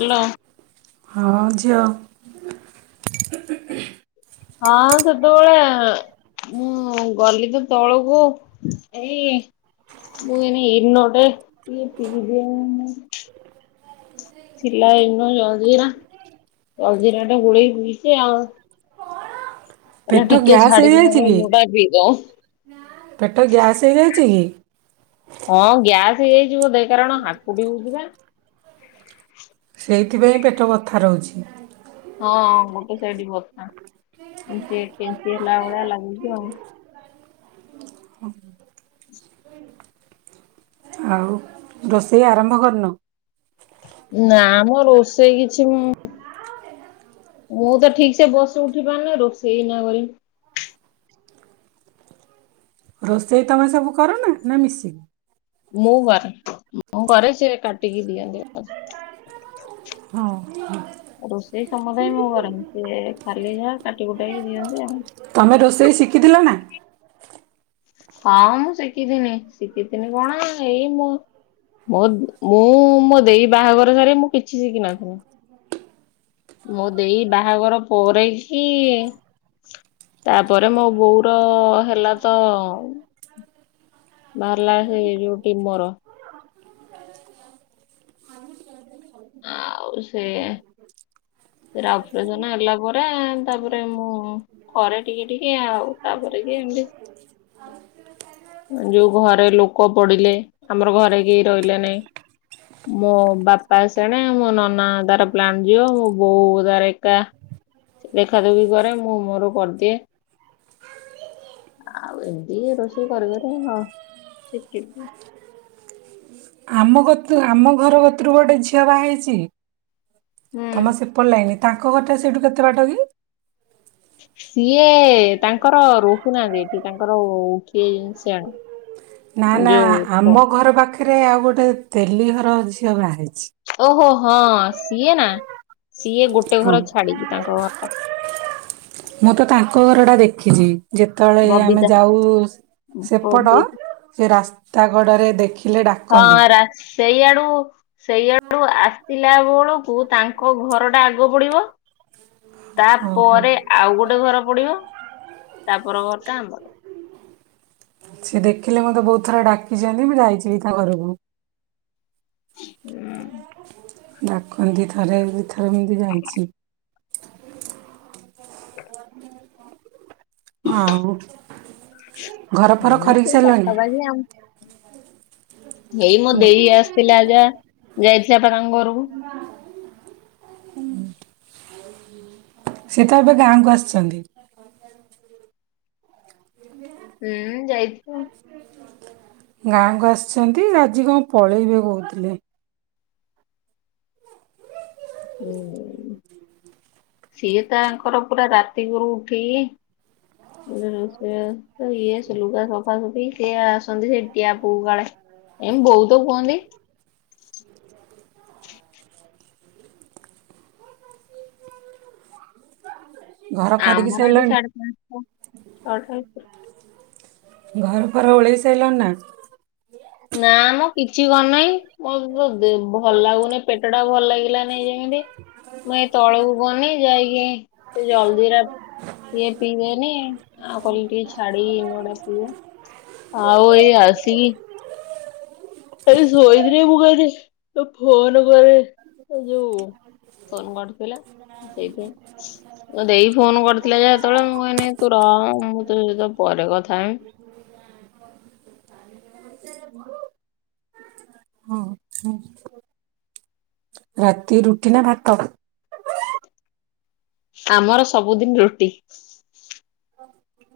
Hello ହଁ ଝିଅ। [inaudible] ହଁ ସେତେବେଳେ ମୁଁ ଗଲି ତ ତଳକୁ ଏଇ ମୁଁ ଏବେ ଇନୋଟେଏ ପିଇ ଦିଏ ଥିଲା ଇନୋ ଜଲଜିରା ଜଲଜିରାଟେ ଗୋଳେଇ ପିଇଛି ଆଉ। ଏ ପେଟ ଟିକେ ଗ୍ୟାସ୍ ଝାଡ଼ିକି ହେଇଯାଇଛି ନହେଲେ କି ଲୁଡା ପିଇବ। ପେଟ ଗ୍ୟାସ୍ ହେଇଯାଇଛି କି? ହଁ [inaudible] ହଁ ଗ୍ୟାସ ହେଇଯାଇଚି ବୋଧେ କାରଣ ହାକୁଟି ହଉଚିବା। ସେଇଥିପାଇଁ ପେଟ ବଥା ରହୁଛି। ହଁ ଗୋଟେ ସାଇଡ ବଥାଯେ କେଞ୍ଚି ହେଲା ଭଳିଆ ଲାଗୁଛି ଆଉ। ହ। ଆଉ ରୋଷେଇ ଆରମ୍ଭ କରିନ? ନା ଆମ ରୋଷେଇ କିଛି ମୁଁ ମୁଁ ତ ଠିକ ସେ ବସି ଉଠି ପାରୁନି ରୋଷେଇ ଏଇନା କରିିବି। ରୋଷେଇ ତମେ ସବୁ କର ନା ନା ମିଶିକି? ମୁଁ ବାର। ମୁଁ କରେ ସେ କାଟିକି ଦିଅନ୍ତି। ହ [inaudible] ରୋଷେଇ ସମୁଦାୟ ମୁଁ କରେନି ସେ ଖାଲି ଯା ତମେ ରୋଷେଇ ଶିଖିଥିଲ ନା? ହଁ ମୁଁ ଶିଖିଥିନି ଶିଖିଥିନି କଣ ଏଇ ମୋ ମୁଁ ମୋ ଦେଇ ବାହାଘର ସାରି ମୁଁ କିଛି ଶିଖିିନଥିଲି। ମୁଁ ଦେଇ ବାହାଘର ପରେକି ତାପରେ ମୋ ବୋଉର ହେଲା ତ ବାହାରିଲା ହେଇ ଯଉ ଯୋଉଠି ଟିମର। ଆଉ ସେ ସେରା ଅପରେସନ ହେଲା ପରେ ତାପରେ ମୁଁ ଘରେ ଟିକେ ଟିକେ ଆଉ ତାପରେ କି ଏମତି ଯୋଉ ଘରେ ଲୋକ ପଡିଲେ ଆମର ଘରେ କେହି ରହିଲେ ନାଇଁ ମୋ ବାପ୍ ସେଣେ ମୋ ନନା ତାର ପ୍ଲାଣ୍ଟ ଯିବ ମୋ ବୋଉ ତାର ଏକା ଦେଖାଦେଖି କରେ ମୁଁ ମୋର କରିଦିଏ ଆଉ ଏମତି ରୋଷେଇ କରକରି ଶିଖିଲି। ଆମ କତି ଆମ ଘର କତିରୁ ଗୋଟେ ଝିଅ ବା ହେଇଛି। ହୁଁ ତମ ସେପଲ ଲାଇନ। ତାଙ୍କ ଘରଟା ସେଇଠୁ କେତେ ବାଟ କି? ସିଏ ତାଙ୍କର ରହୁନାହାନ୍ତି ଏଠି ତାଙ୍କର କିଏ ଜିନିଷଣୁ ନା ନା ଆମ ଘର ପାଖରେ ରେ ଆଉ ଗୋଟେ ତେଲି ଘର ଝିଅ ବାହଇଛି। ଓହୋ। ହଁ ସିଏ ନା ସିଏ ଗୋଟେ ହଁ ଘର ଛାଡିକି ତାଙ୍କ ଘର ଟା। ଦେଖିଲି। ଯେତେବେଳେ ଆମେ ଯାଉ ସେପଟ ବବି ସେ ରାସ୍ତା କଡରେ ଦେଖି ଥିଲେ ଡାକନ୍ତି। ହଁ ରା ସେଇଆଡୁ ସେଇଆଡୁ ଆସିଲାବେଳକୁ ତାଙ୍କ୍ କଉ ଘରଟା ଆଗ ପଡିବ? ଓହୋ ତାପରେ ଆଉ ଗୋଟେ ଘର ପଡିବ। ତାପର ଘରଟା ଆମର। ସେ ଦେଖିଲେ ମତେ ବହୁତ ଥର ଡାକିଛନ୍ତି ମୁଁ ଯାଇଛିି ବି ତା ଘରକୁ। ହୁଁ ଡାକନ୍ତି ଥରେ ଦି ଥରେ ଏମିତି ଯାଇଛି। ଆଉ ଘରଫର ହୁଁ ଖରିକି ସେଇ ସାରିଲଣି? ପାଖାପାଖି ଆଉ ଏଇ ମୋ ଦେଇ ଆସିଥିଲା ଯା ଯାଇଥିଲା ତା ତାଙ୍କ ଘରକୁ। ସେ ତ ଏବେ ଗାଁକୁ ଆସିଛନ୍ତି। ହୁଁଉଉ ଯାଇଥିବ। ଗାଁଆକୁ ଆସିଛନ୍ତି ଆଜି କଣ ପଳେଇବେ କହୁଥିଲେ। ହୁଁଉଉ ସିଏ ତାଙ୍କର ପୁରା ରାତିକରୁ ଉଠିକି ରୋଷେଇବାସ ଇଏ ଲୁଗା ସଫାସୁଫି ସିଏ ଆସନ୍ତି ସେଠି ଟ୍ୟାପକୁ କାଳେ ଏ ବୋଉ ତ କୁହନ୍ତି। ଘର ଖରିକି ଆମର ଏଠି ସାରିଲଣି ସାଢେ ପାଞ୍ଚଟା ଛଅଟା ଭିତରେ। ଘରଫର ଓଳେଇ ସାଇଲଣି ନା? ନା ମ କିଛି କରିନାଇ [inaudible] [inaudible] ଭଲ ଲାଗୁନି ପେଟଟ ଟା ଭଲ ଲାଗିଲା। [inaudible] ମୁଁ ଏଇ ତଳକୁ ଅନେଇଛି ଯାଇକି ସେ ଜଲଜିରା ଇଏ ପିଇବେନି ଆଉ କଲି ଟିକେ ଛାଡିି ମୁଁଏଡା ପିଇବ ଆଉ ଏଇ ଆସିକି ଏଇ ଶୋଇଥିଲି ମୁଁ କହିଲି ଟିକେ ଫୋନ୍ କରେ ଯୋଉ ଫୋନ୍ କରିଥିଲା ସେଇଥିପାଇଁ ଦେଈ ଫୋନ୍ କରିଥିଲା ଯେ ସେତେବେଳେ ମୁଁ କଇନି ତୁ ରହ ମୁଁ ତୋ ସହିତ ପରେ କଥା ହେମି। ହଁ। ରାତି ରୁଟି ନା ଭାତ? ଆମର ସବୁଦିନ ରୁଟି।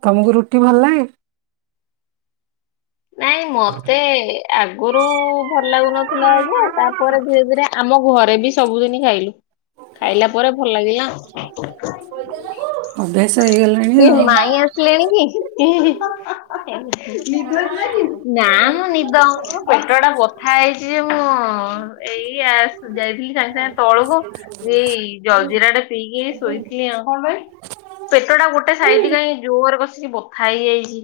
ତମକୁ ରୁଟି ଭଲ ଲାଗେ? ନାଇଁ ମତେ ଆଗରୁ ଭଲ ଲାଗୁନଥିଲା ଯେ ତା ପରେ ଧୀରେ ଧୀରେ ଆମ ଘରେ ବି ସବୁଦିନି ଖାଇଲୁ। ଖାଇଲା ପରେ ଭଲ ଲାଗିଲା ଆଉ। ଅଭ୍ୟାସ। କିଏ ହେଇଗଲାଣି ମାଈଁ ଆସିଲେଣି କି ନିଦ ହେଇଥିଲାକି ନା ମୁଁ ନିଦ ଆଉ। ପେଟ ଟା ବଥା ହେଇଛି ଯେ ମୁଁ ଏଇ ଯାଇଥିଲି ସାଙ୍ଗେ ସାଙ୍ଗେ ତଳକୁ ଏଇ ଜଲଜିିରାଟେ ପିଇକି ଶୋଇଥିଲି ଆ କଣ ପାଇଁ ପେଟ ଟା ଗୋଟେ ଗୋଟେ ସାଇଡ଼ି କାହିଁ ଜୋର କଷିକି ବଥା ହେଇଯାଇଛି।